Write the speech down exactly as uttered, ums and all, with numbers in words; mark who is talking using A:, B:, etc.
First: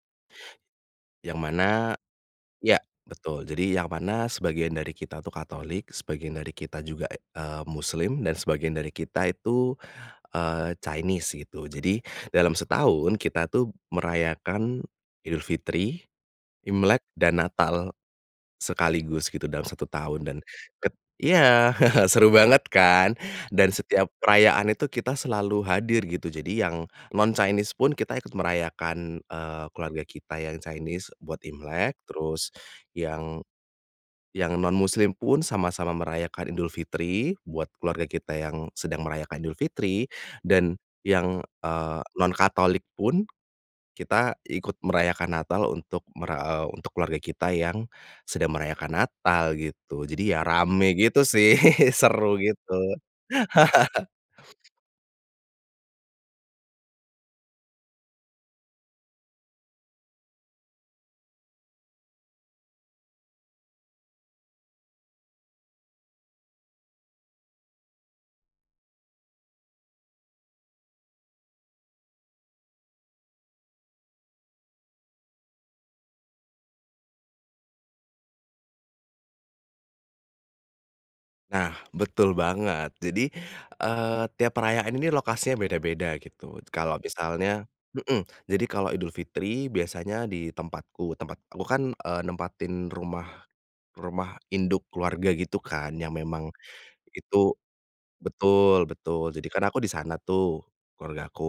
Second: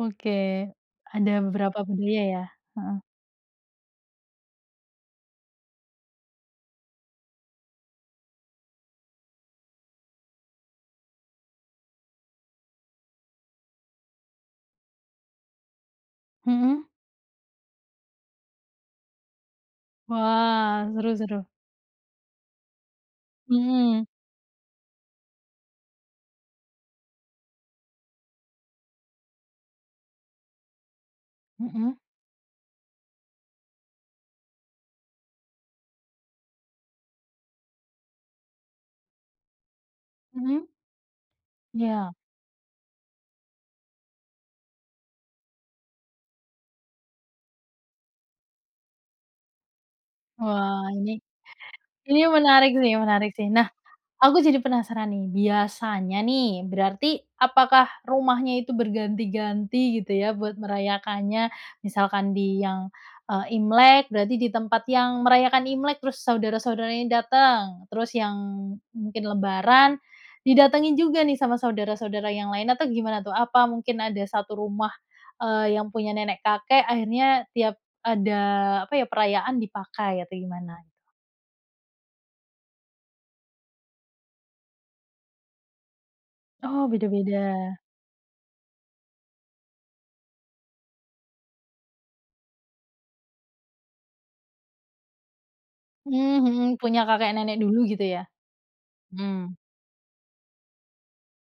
A: Oke, ada
B: Yang
A: beberapa
B: mana
A: budaya, ya?
B: iya,
A: Heeh.
B: betul jadi yang mana sebagian dari kita itu katolik, sebagian dari kita juga, eee, muslim dan sebagian dari kita itu, eee, Chinese gitu jadi dalam setahun kita, tuh, merayakan Idul Fitri,
A: Heeh.
B: Imlek dan Natal, sekaligus gitu dalam satu tahun dan
A: Wah
B: ket
A: seru seru.
B: iya, seru banget, kan, dan
A: Mhm.
B: setiap perayaan itu kita selalu hadir gitu jadi yang non Chinese pun kita ikut merayakan, eee, keluarga kita yang Chinese buat
A: Mhm.
B: Imlek terus yang yang non muslim pun sama-sama merayakan Idul Fitri buat keluarga kita yang sedang merayakan Idul Fitri
A: Mhm.
B: dan yang, eee,
A: Iya.
B: non katolik pun, kita ikut merayakan Natal untuk mer eee, untuk keluarga kita yang sedang merayakan Natal gitu jadi, ya,
A: Wah.
B: rame
A: Ini
B: gitu, sih,
A: ini
B: seru
A: menarik,
B: gitu.
A: sih, menarik, sih. Nah, aku jadi penasaran, nih, biasanya, nih, berarti apakah rumahnya itu berganti-ganti gitu, ya, buat merayakannya? Misalkan di yang, eee, Imlek berarti di tempat yang merayakan Imlek terus saudara-saudara ini dateng, terus yang mungkin lebaran didatengin juga, nih, sama saudara-saudara yang lain atau gimana, tuh? Apa mungkin ada satu rumah, eee, yang punya nenek-kakek akhirnya tiap ada apa, ya, perayaan dipakai atau gimana?
B: Nah, betul banget jadi, eee, tiap perayaan ini lokasinya beda-beda gitu
A: Oh,
B: kalau misalnya
A: beda-beda.
B: mhm, jadi kalau Idul Fitri biasanya di tempatku, tempat aku, kan, eee, nempatin rumah rumah induk keluarga gitu, kan, yang
A: Mmm,
B: memang
A: mhm, punya
B: itu
A: kakek-nenek dulu gitu, ya.
B: betul betul jadi,
A: Hmm.
B: kan, aku di sana, tuh, keluargaku.